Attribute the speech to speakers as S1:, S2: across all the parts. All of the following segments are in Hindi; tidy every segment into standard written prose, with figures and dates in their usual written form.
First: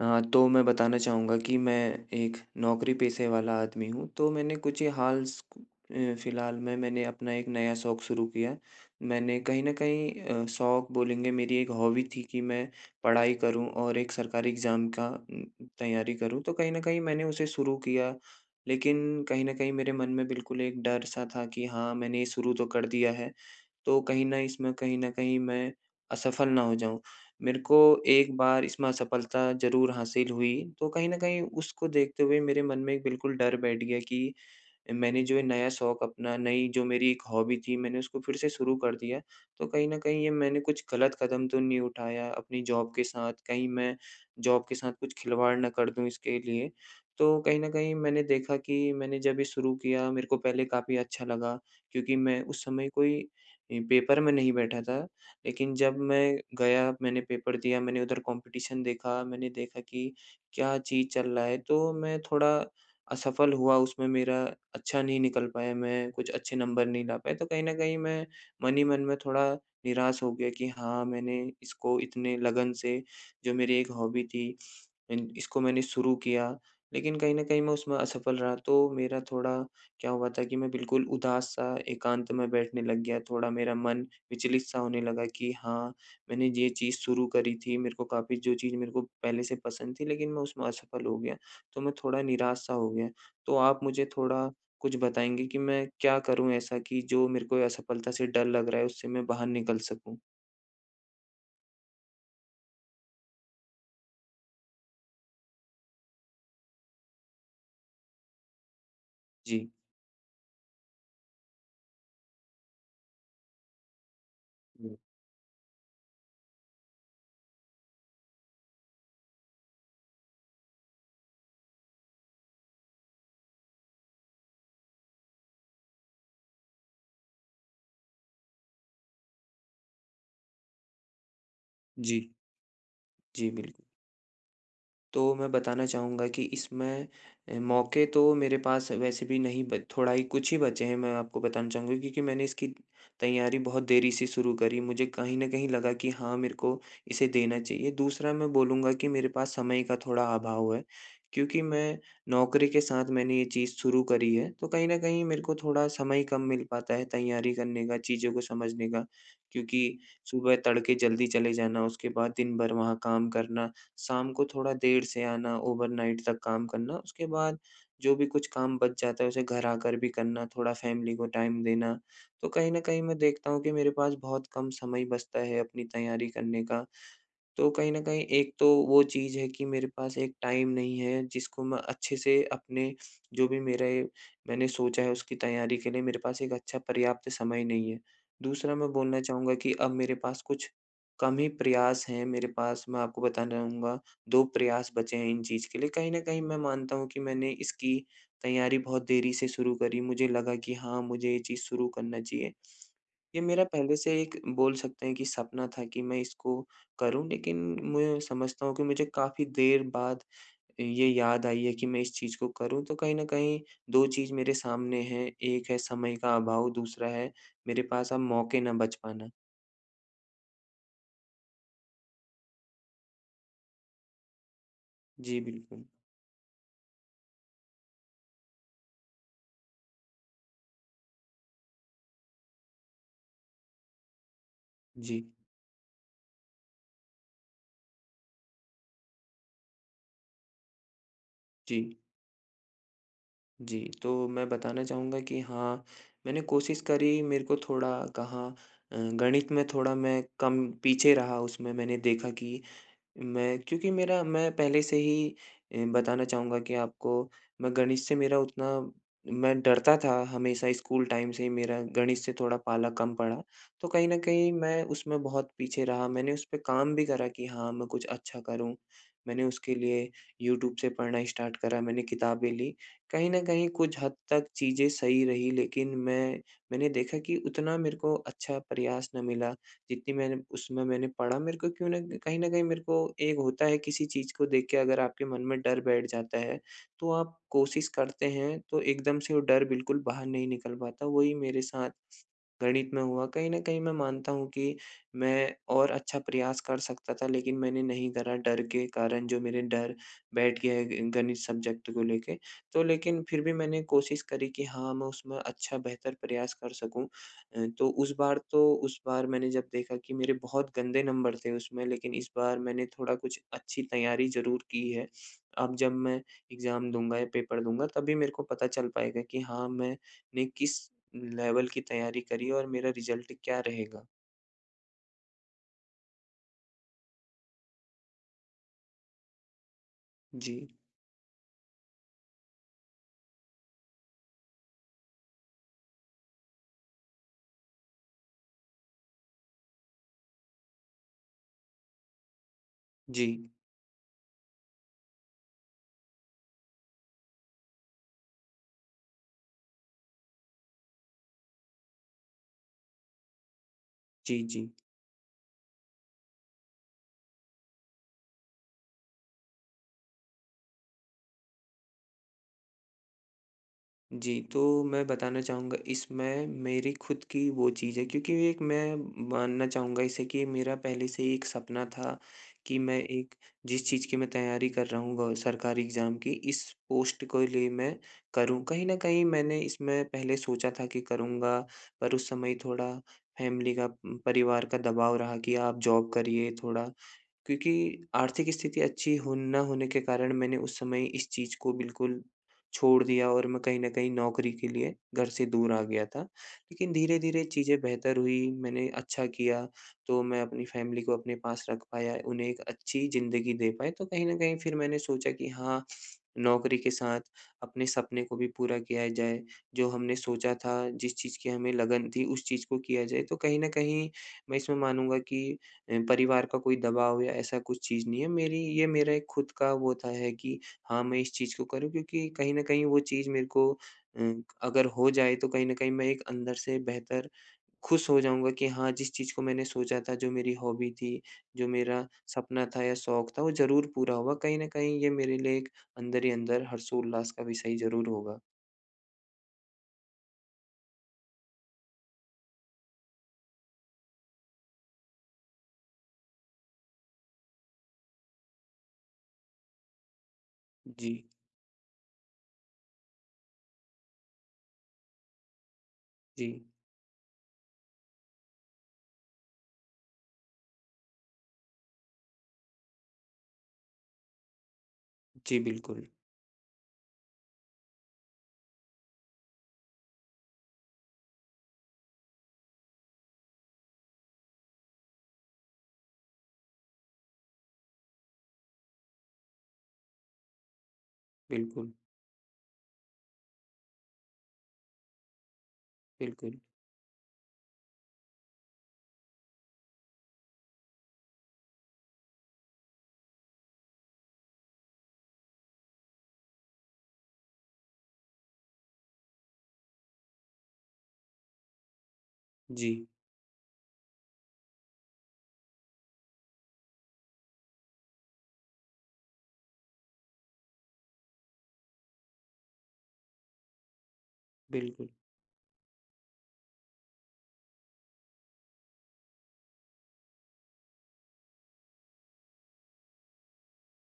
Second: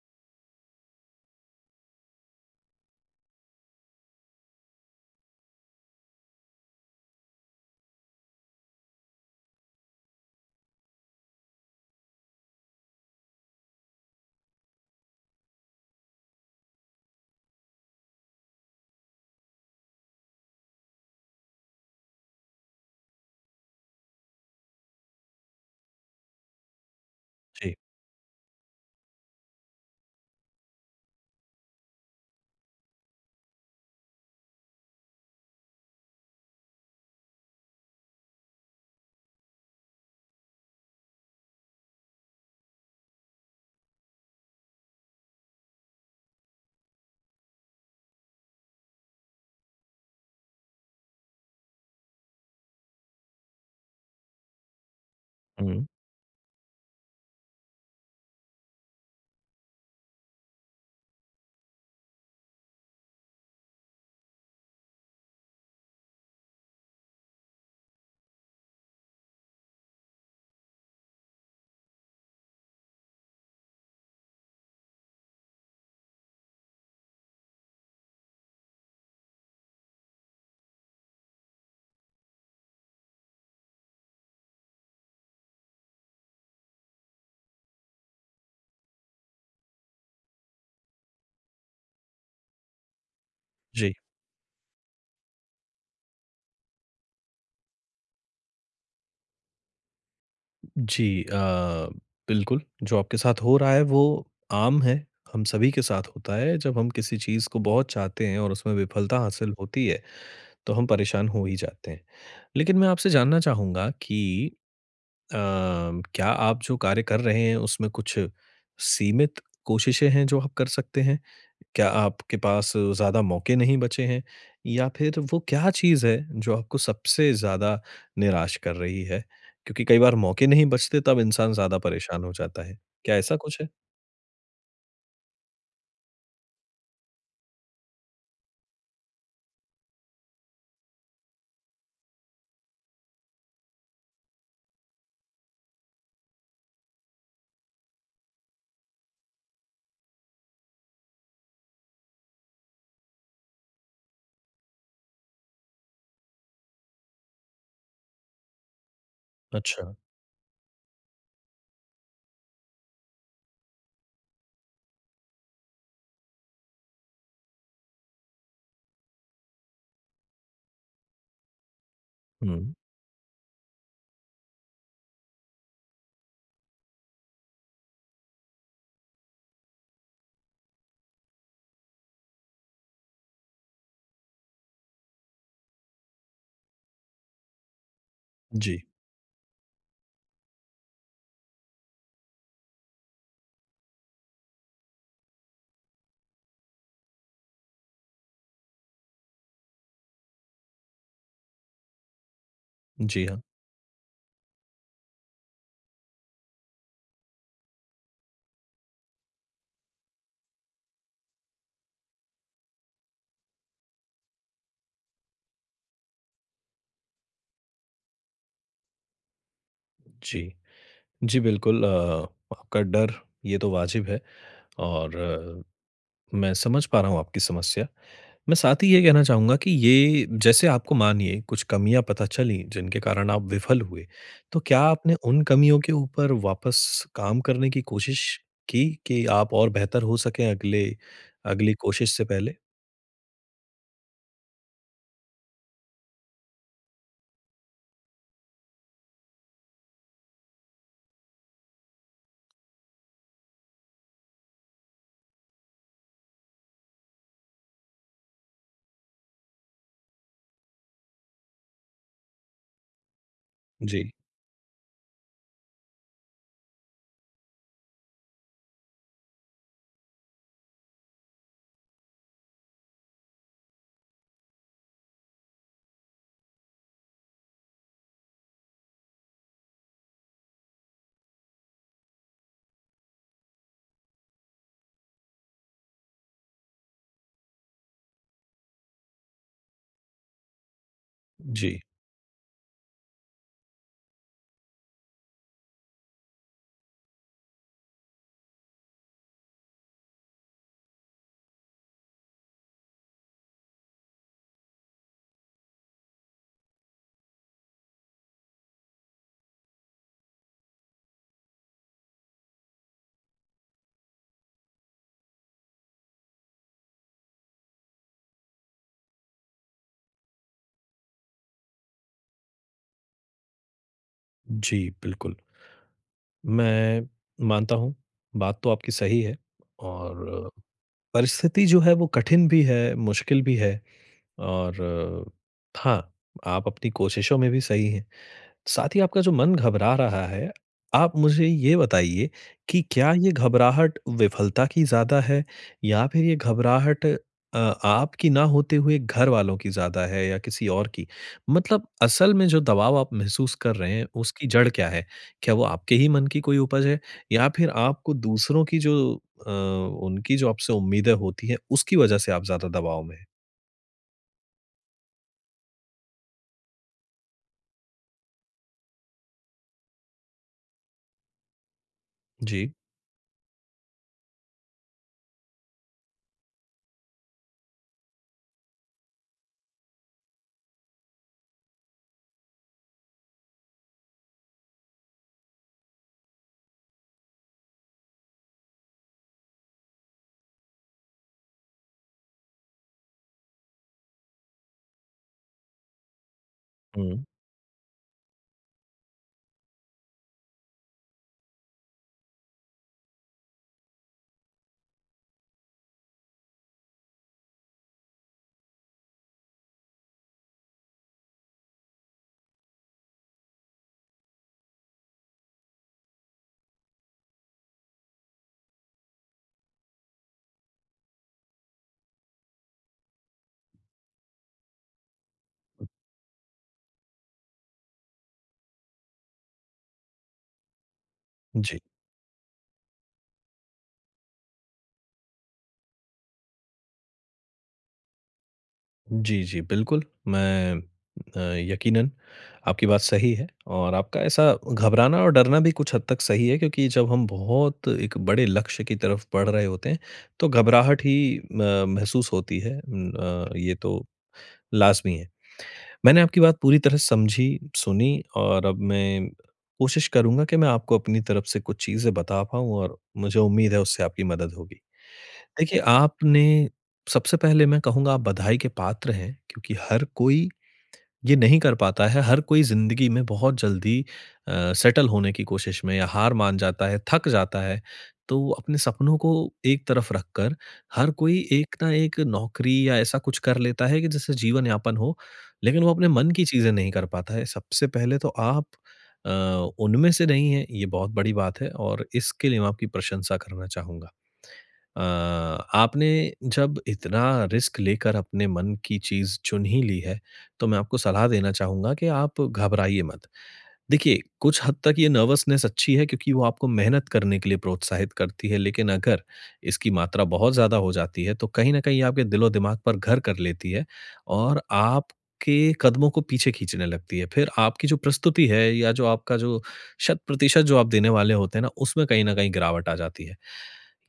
S1: तो मैं बताना चाहूँगा कि मैं एक नौकरी-पेशे वाला आदमी हूँ। तो मैंने कुछ ही हाल स अ, फिलहाल में मैंने अपना एक नया शौक शुरू किया है। मैंने कहीं न कहीं शौक बोलेंगे मेरी एक हॉबी थी कि मैं पढ़ाई करूँ और एक सरकारी एग्ज़ाम का तैयारी करूँ, तो कहीं न कहीं मैंने उसे शुरू किया। लेकिन कहीं न कहीं मेरे मन में बिल्कुल एक डर-सा था कि हाँ, मैंने ये शुरू तो कर दिया है, तो कहीं न इसमें कहीं न कहीं मैं असफल ना हो जाऊँ। मेरे
S2: जी।
S1: को एक बार इसमें असफलता ज़रूर हासिल हुई, तो कहीं न कहीं उसको देखते हुए मेरे मन में एक बिल्कुल डर बैठ गया कि मैंने जो ये नया शौक अपना नई जो मेरी एक हॉबी थी, मैंने उसको फिर से शुरू कर दिया। तो कहीं न कहीं ये मैंने कुछ गलत कदम तो नहीं उठाया अपनी जॉब के साथ, कहीं मैं जॉब के साथ कुछ खिलवाड़ ना कर दूँ इसके लिए। तो कहीं न कहीं मैंने देखा कि मैंने जब ये शुरू किया, मेरे को पहले काफ़ी अच्छा लगा क्योंकि मैं उस समय कोई पेपर में नहीं बैठा था। लेकिन
S2: हुँ।
S1: जब मैं गया, मैंने पेपर दिया, मैंने उधर कॉम्पिटिशन देखा, मैंने देखा कि क्या चीज़ चल रहा है, तो मैं थोड़ा असफल हुआ, उसमें मेरा अच्छा नहीं निकल पाया, मैं कुछ अच्छे नंबर नहीं ला पाया, तो कहीं न कहीं मैं मन ही मन में थोड़ा निराश हो गया कि हाँ, मैंने इसको इतने लगन से, जो मेरी एक हॉबी थी, इन इसको मैंने शुरू किया, लेकिन कहीं न कहीं मैं उसमें असफल रहा। तो मेरा थोड़ा क्या हुआ था कि मैं बिल्कुल उदास-सा एकांत में बैठने लग गया, थोड़ा मेरा मन विचलित-सा होने लगा कि हाँ, मैंने ये चीज़ शुरू करी थी, मेरे को काफ़ी जो चीज़ मेरे को पहले से पसंद थी लेकिन मैं उसमें असफल हो गया, तो मैं थोड़ा निराश-सा हो गया। तो आप
S2: जी।
S1: मुझे थोड़ा कुछ बताएँगे कि मैं क्या करूँ ऐसा कि जो मेरे को असफलता से डर लग रहा है उससे मैं बाहर निकल सकूँ?
S2: जी अ, बिल्कुल, जो आपके साथ हो रहा है वो आम है, हम सभी के साथ होता है। जब हम किसी चीज़ को बहुत चाहते हैं और उसमें विफलता हासिल
S1: जी।
S2: होती है, तो हम परेशान हो ही जाते हैं। लेकिन मैं आपसे जानना चाहूँगा कि
S1: हुँ।
S2: अ, क्या आप जो कार्य कर रहे हैं उसमें कुछ सीमित कोशिशें हैं जो आप कर सकते हैं? क्या आपके पास ज़्यादा मौके नहीं बचे हैं? या फिर वो क्या चीज़ है जो आपको सबसे ज़्यादा निराश कर रही है? क्योंकि कई बार मौके नहीं बचते तब इंसान ज़्यादा
S1: जी।
S2: परेशान हो जाता है। क्या ऐसा
S1: जी,
S2: कुछ है?
S1: बिल्कुल। तो मैं बताना चाहूँगा कि इसमें मौके तो मेरे पास वैसे भी नहीं ब थोड़ा ही कुछ ही बचे हैं, मैं आपको बताना चाहूँगा, क्योंकि मैंने इसकी तैयारी बहुत देरी से शुरू करी। मुझे कहीं न कहीं लगा कि हाँ, मेरे को इसे देना चाहिए। दूसरा मैं बोलूँगा कि मेरे पास समय का थोड़ा अभाव है, क्योंकि मैं नौकरी के साथ मैंने ये चीज़ शुरू करी है, तो कहीं न कहीं मेरे को थोड़ा समय कम मिल पाता है तैयारी करने का, चीज़ों को समझने का। क्योंकि
S2: अच्छा।
S1: सुबह तड़के जल्दी चले जाना, उसके बाद दिन भर वहाँ काम करना, शाम को थोड़ा देर से आना, ओवरनाइट तक काम करना, उसके बाद जो भी कुछ काम बच जाता है उसे घर आकर भी करना, थोड़ा फैमिली को टाइम देना। तो कहीं
S2: हुँ।
S1: न कहीं मैं देखता हूँ कि मेरे पास बहुत कम समय बचता है अपनी तैयारी करने का। तो कहीं न कहीं एक तो वो चीज़ है कि मेरे पास एक टाइम नहीं है जिसको मैं अच्छे से अपने, जो भी मेरे, मैंने सोचा है उसकी तैयारी के लिए मेरे पास एक अच्छा पर्याप्त समय नहीं है। दूसरा
S2: जी।
S1: मैं बोलना चाहूँगा कि अब मेरे पास कुछ कम ही प्रयास हैं, मेरे पास मैं आपको बताना चाहूँगा 2 प्रयास बचे हैं इन चीज़ के लिए। कहीं न कहीं मैं मानता हूँ कि मैंने इसकी तैयारी बहुत देरी से शुरू करी। मुझे लगा कि हाँ, मुझे ये चीज़ शुरू करना चाहिए।
S2: जी
S1: ये
S2: हाँ।
S1: मेरा पहले से एक, बोल सकते हैं कि, सपना था कि मैं इसको करूं, लेकिन मैं समझता हूँ कि मुझे काफ़ी देर बाद ये याद आई है कि मैं इस चीज़ को करूं। तो कहीं ना कहीं दो चीज़ मेरे सामने हैं, एक है समय का अभाव, दूसरा है मेरे पास अब मौके ना बच पाना।
S2: जी। जी बिल्कुल, आपका डर ये तो वाजिब है और
S1: जी, बिल्कुल।
S2: मैं समझ पा रहा हूँ आपकी समस्या। मैं साथ ही ये कहना चाहूँगा कि ये जैसे आपको मानिए कुछ कमियाँ पता चली जिनके कारण आप विफल हुए, तो क्या आपने
S1: जी।
S2: उन कमियों के ऊपर वापस काम करने की कोशिश की कि आप और बेहतर हो सकें अगले अगली
S1: जी।
S2: कोशिश से पहले?
S1: जी। तो मैं बताना चाहूँगा कि हाँ, मैंने कोशिश करी, मेरे को थोड़ा कहाँ गणित में थोड़ा मैं कम पीछे रहा, उसमें मैंने देखा कि मैं, क्योंकि मेरा, मैं पहले से ही बताना चाहूँगा कि आपको, मैं गणित से मेरा उतना, मैं डरता था हमेशा, स्कूल टाइम से ही मेरा गणित से थोड़ा पाला कम पड़ा। तो
S2: जी,
S1: कहीं न कहीं मैं उसमें बहुत पीछे रहा, मैंने उस पे काम भी करा कि हाँ, मैं कुछ अच्छा करूँ। मैंने उसके लिए यूट्यूब से पढ़ना स्टार्ट करा, मैंने किताबें ली। कहीं न कहीं कुछ हद तक चीज़ें सही रही, लेकिन मैं, मैंने देखा कि उतना मेरे को अच्छा प्रयास ना मिला। जितनी मैंने उसमें मैंने पढ़ा मेरे को क्यों ना, कहीं न कहीं मेरे को एक होता है, किसी चीज़ को देख के अगर आपके मन में डर बैठ जाता है, तो आप कोशिश करते हैं तो एकदम से वो डर बिल्कुल बाहर नहीं निकल पाता। वही मेरे
S2: जी,
S1: साथ गणित में हुआ, कहीं न कहीं मैं मानता हूँ कि मैं और अच्छा प्रयास कर सकता था, लेकिन मैंने नहीं करा डर के कारण, जो मेरे डर बैठ गया है ग गणित सब्जेक्ट को लेके। तो लेकिन फिर भी मैंने कोशिश करी कि हाँ, मैं उसमें अच्छा बेहतर प्रयास कर सकूँ। तो उस बार मैंने जब देखा कि मेरे बहुत गंदे नंबर थे उसमें, लेकिन इस बार मैंने थोड़ा कुछ अच्छी तैयारी ज़रूर की है। अब जब मैं एग्ज़ाम दूँगा या पेपर दूँगा, तभी मेरे को पता चल पाएगा कि हाँ, मैंने किस लेवल की तैयारी करी और मेरा रिज़ल्ट क्या रहेगा?
S2: जी, बिल्कुल। मैं मानता हूँ, बात तो आपकी सही है और
S1: जी।
S2: परिस्थिति जो है वो कठिन भी है, मुश्किल भी है और हाँ, आप अपनी कोशिशों में भी सही हैं। साथ ही आपका जो मन घबरा रहा है, आप मुझे ये बताइए कि क्या
S1: जी।
S2: ये घबराहट विफलता की ज़्यादा है या फिर ये घबराहट अ, आपकी ना होते हुए घरवालों की ज़्यादा है या किसी और की? मतलब असल में जो दबाव आप महसूस कर रहे हैं,
S1: जी।
S2: उसकी
S1: जी।
S2: जड़ क्या है? क्या वो आपके ही मन की कोई उपज है या फिर आपको दूसरों की जो अ, उनकी जो आपसे उम्मीदें होती हैं, उसकी वजह से आप ज़्यादा दबाव में हैं?
S1: जी। तो मैं बताना चाहूँगा, इसमें मेरी खुद की वो चीज़ है, क्योंकि एक मैं मानना चाहूँगा इसे कि मेरा पहले से ही एक सपना था
S2: जी।
S1: कि मैं एक, जिस चीज़ की मैं तैयारी कर रहा हूँ, गौ सरकारी एग्ज़ाम की, इस पोस्ट को लिए मैं करूँ। कहीं न कहीं मैंने इसमें पहले सोचा था कि करूँगा, पर उस समय थोड़ा फ़ैमिली का, परिवार का दबाव रहा कि आप जॉब करिए थोड़ा, क्योंकि आर्थिक स्थिति अच्छी हो ना होने के कारण मैंने उस समय इस चीज़ को बिल्कुल छोड़ दिया और मैं कहीं न कहीं नौकरी के लिए घर से दूर आ गया था। लेकिन
S2: हुँ।
S1: धीरे-धीरे चीज़ें बेहतर हुई, मैंने अच्छा किया, तो मैं अपनी फ़ैमिली को अपने पास रख पाया, उन्हें एक अच्छी ज़िंदगी दे पाया। तो कहीं न कहीं फिर मैंने सोचा कि हाँ, नौकरी के साथ अपने सपने को भी पूरा किया जाए, जो हमने सोचा था, जिस चीज़ की हमें लगन थी, उस चीज़ को किया जाए। तो कहीं न कहीं मैं इसमें मानूँगा कि परिवार का कोई दबाव या ऐसा कुछ चीज़ नहीं है। मेरी ये मेरा एक खुद का वो था, है कि हाँ, मैं इस चीज़ को करूँ, क्योंकि कहीं न कहीं वो चीज़ मेरे को अ, अगर हो जाए तो कहीं न कहीं मैं एक अंदर से बेहतर खुश हो जाऊँगा कि हाँ, जिस चीज़ को मैंने सोचा था, जो मेरी हॉबी थी, जो
S2: जी।
S1: मेरा सपना था या शौक था, वो ज़रूर पूरा होगा। कहीं न कहीं ये मेरे लिए एक अंदर ही अंदर हर्षोल्लास का विषय ज़रूर होगा।
S2: जी, जी, बिल्कुल। अ, यकीनन आपकी बात सही है और आपका ऐसा घबराना और डरना भी कुछ हद तक सही है क्योंकि जब हम बहुत एक बड़े लक्ष्य की तरफ बढ़ रहे होते हैं, तो घबराहट
S1: जी।
S2: ही महसूस होती है, ये तो लाज़मी है। मैंने आपकी
S1: जी।
S2: बात पूरी तरह समझी, सुनी और अब मैं कोशिश करूँगा कि मैं आपको अपनी तरफ से कुछ चीज़ें बता पाऊँ और मुझे उम्मीद है उससे आपकी मदद होगी।
S1: जी,
S2: देखिए,
S1: बिल्कुल।
S2: आपने सबसे पहले मैं कहूँगा आप बधाई के पात्र हैं क्योंकि हर कोई ये नहीं कर पाता है, हर कोई ज़िंदगी में बहुत जल्दी सेटल होने की कोशिश में या हार मान जाता है, थक जाता है। तो अपने सपनों को एक तरफ रखकर हर कोई एक ना
S1: बिल्कुल।
S2: एक नौकरी या ऐसा कुछ कर लेता है कि जिससे जीवन यापन हो, लेकिन वो अपने मन की
S1: बिल्कुल।
S2: चीज़ें नहीं कर पाता है। सबसे पहले तो आप अ, उनमें से नहीं हैं, ये बहुत बड़ी बात है और इसके लिए मैं आपकी प्रशंसा करना चाहूँगा। आपने जब इतना रिस्क लेकर अपने मन की चीज़ चुन ही ली है, तो मैं आपको सलाह देना चाहूँगा कि आप घबराइए
S1: जी,
S2: मत। देखिए, कुछ हद तक ये नर्वसनेस अच्छी है क्योंकि वो आपको मेहनत करने के लिए प्रोत्साहित करती है, लेकिन अगर इसकी मात्रा बहुत ज़्यादा हो जाती है, तो कहीं न कहीं ये आपके दिलो-दिमाग पर घर कर लेती है और
S1: बिल्कुल।
S2: आपके कदमों को पीछे खींचने लगती है। फिर आपकी जो प्रस्तुति है या जो आपका जो शत-प्रतिशत जो आप देने वाले होते हैं ना, उसमें कहीं न कहीं गिरावट आ जाती है।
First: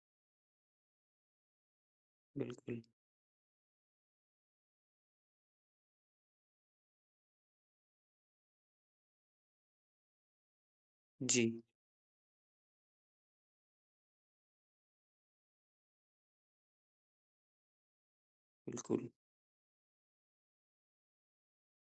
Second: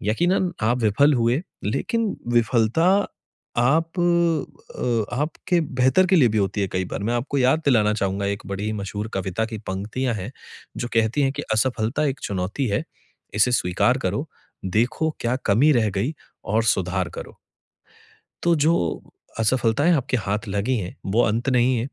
S2: यकीनन आप विफल हुए, लेकिन
S1: बिल्कुल।
S2: विफलता आप आपके बेहतर के लिए भी होती है कई बार। मैं आपको याद दिलाना चाहूँगा एक बड़ी ही मशहूर कविता की पंक्तियाँ हैं, जो कहती हैं कि
S1: जी,
S2: असफलता एक चुनौती है, इसे स्वीकार करो, देखो क्या कमी रह गई और सुधार करो। तो जो
S1: बिल्कुल।
S2: असफलताएँ आपके हाथ लगी हैं, वो अंत नहीं है।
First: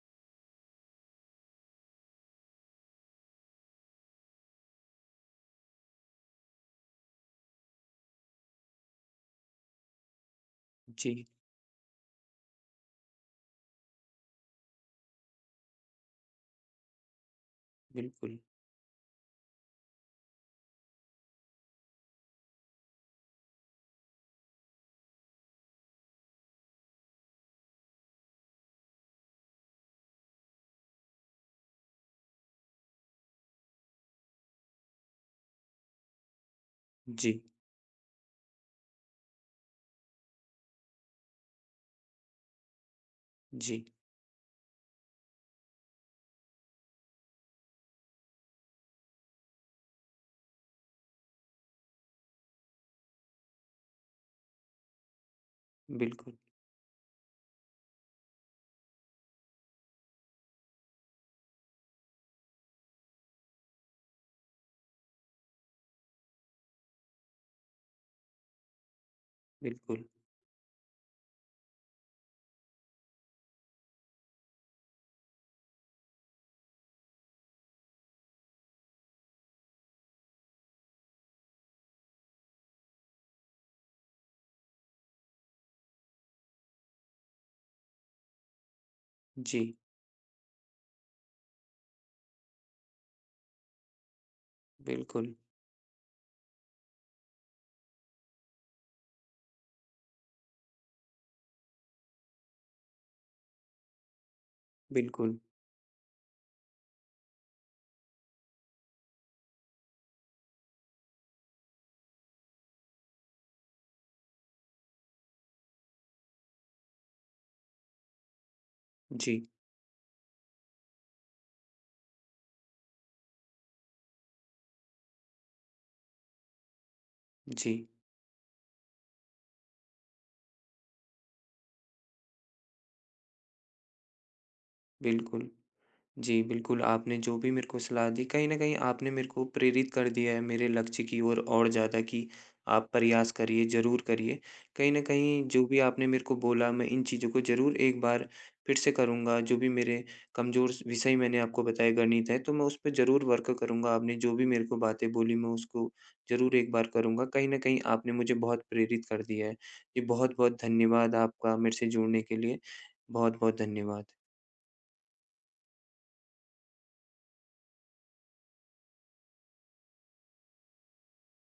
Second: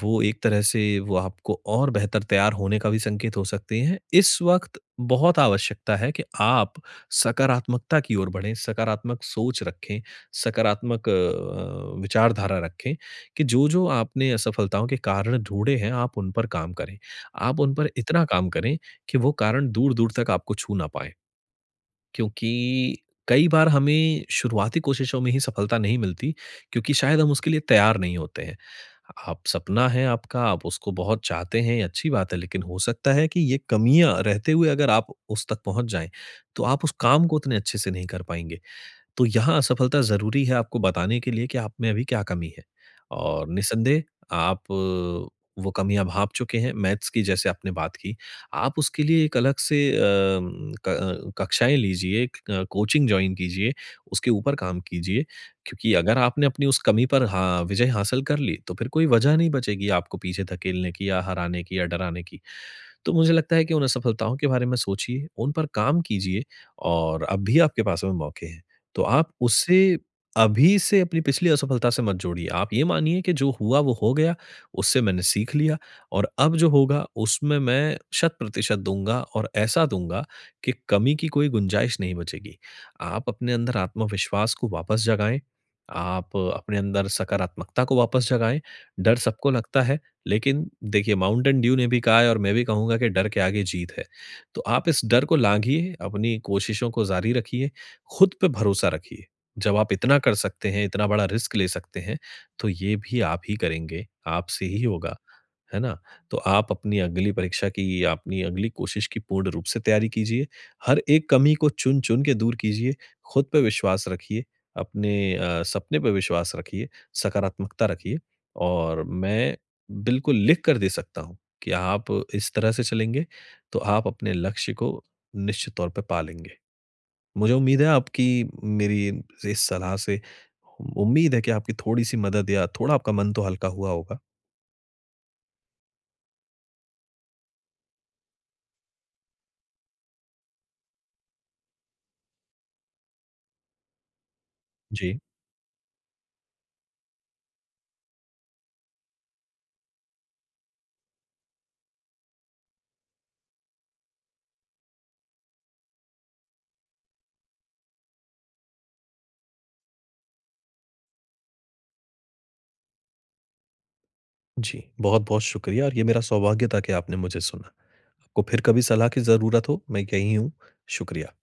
S2: वो एक तरह से वो आपको और बेहतर तैयार होने का भी संकेत हो सकती हैं। इस वक़्त बहुत आवश्यकता है कि आप सकारात्मकता की ओर बढ़ें, सकारात्मक सोच रखें, सकारात्मक
S1: जी,
S2: विचारधारा रखें कि जो-जो आपने असफलताओं के कारण ढूँढे हैं, आप उन पर काम करें। आप उन पर इतना
S1: बिल्कुल।
S2: काम करें कि वो कारण दूर-दूर तक आपको छू ना पाएँ। क्योंकि कई बार हमें शुरुआती कोशिशों में ही सफलता नहीं मिलती क्योंकि शायद हम उसके लिए तैयार नहीं होते हैं। आप सपना है आपका, आप उसको बहुत चाहते हैं, ये अच्छी बात है, लेकिन हो सकता है कि ये कमियाँ रहते हुए अगर आप उस तक पहुँच जाएँ, तो आप उस काम
S1: जी।
S2: को उतने अच्छे से नहीं कर पाएँगे। तो यहाँ असफलता ज़रूरी है आपको बताने के लिए कि आप में अभी क्या कमी है और
S1: जी,
S2: निसंदेह आप वो कमियाँ भाप चुके हैं। मैथ्स की जैसे आपने बात की, आप उसके लिए एक अलग से अ, क कक्षाएँ लीजिए, क कोचिंग जॉइन कीजिए, उसके ऊपर काम कीजिए क्योंकि अगर
S1: बिल्कुल।
S2: आपने अपनी उस कमी पर हाँ, विजय हासिल कर ली, तो फिर कोई वजह नहीं बचेगी आपको पीछे धकेलने की या हराने की या डराने की। तो मुझे लगता है कि उन असफलताओं के बारे में सोचिए, उन पर काम कीजिए और अब भी आपके पास में मौके हैं। तो आप उससे
S1: बिल्कुल।
S2: अभी से अपनी पिछली असफलता से मत जोड़िए। आप ये मानिए कि जो हुआ वो हो गया, उससे मैंने सीख लिया और अब जो होगा उसमें मैं शत प्रतिशत दूँगा और ऐसा दूँगा कि कमी की कोई गुंजाइश नहीं बचेगी। आप अपने अंदर आत्मविश्वास को वापस जगाएँ, आप अपने अंदर सकारात्मकता को वापस जगाएँ। डर सबको
S1: जी,
S2: लगता है। लेकिन देखिए माउंटेन ड्यू ने भी कहा है और मैं भी कहूँगा कि डर के आगे जीत है। तो आप इस डर
S1: बिल्कुल।
S2: को लाँघिए, अपनी कोशिशों को जारी रखिए, खुद पे भरोसा रखिए। जब आप इतना कर सकते हैं, इतना बड़ा रिस्क ले सकते हैं, तो ये भी आप ही करेंगे, आपसे ही होगा।
S1: बिल्कुल।
S2: है ना? तो आप अपनी अगली परीक्षा की, अपनी अगली कोशिश की पूर्ण रूप से तैयारी कीजिए। हर एक कमी को चुन-चुन के दूर कीजिए, खुद पे विश्वास रखिए, अपने सपने पे विश्वास रखिए, सकारात्मकता रखिए और
S1: जी।
S2: मैं बिल्कुल लिख कर दे सकता हूँ कि आप इस तरह से चलेंगे तो आप अपने लक्ष्य को निश्चित तौर पे पा लेंगे। मुझे उम्मीद है
S1: जी,
S2: आपकी मेरी इस सलाह से उम्मीद है कि आपकी थोड़ी-सी मदद या थोड़ा आपका मन तो हल्का हुआ होगा।
S1: बिल्कुल। जी, बिल्कुल, आपने जो भी मेरे को सलाह दी, कहीं न कहीं आपने मेरे को प्रेरित कर दिया है मेरे लक्ष्य की ओर और ज़्यादा, कि आप प्रयास करिए, ज़रूर करिए। कहीं न
S2: जी।
S1: कहीं जो भी आपने मेरे को बोला, मैं इन चीज़ों को ज़रूर एक बार फिर से करूँगा, जो भी मेरे कमज़ोर स विषय मैंने आपको बताए, गणित है, तो मैं उस पे ज़रूर वर्क करूँगा। आपने जो भी मेरे को बातें बोली, मैं उसको ज़रूर एक बार करूँगा। कहीं न कहीं आपने मुझे बहुत प्रेरित कर दिया है। जी, बहुत-बहुत धन्यवाद आपका मेरे से जुड़ने के लिए। बहुत-बहुत धन्यवाद।
S2: जी। बहुत-बहुत शुक्रिया और ये मेरा सौभाग्य था कि आपने मुझे सुना। आपको फिर कभी सलाह की ज़रूरत हो, मैं यहीं हूँ। शुक्रिया।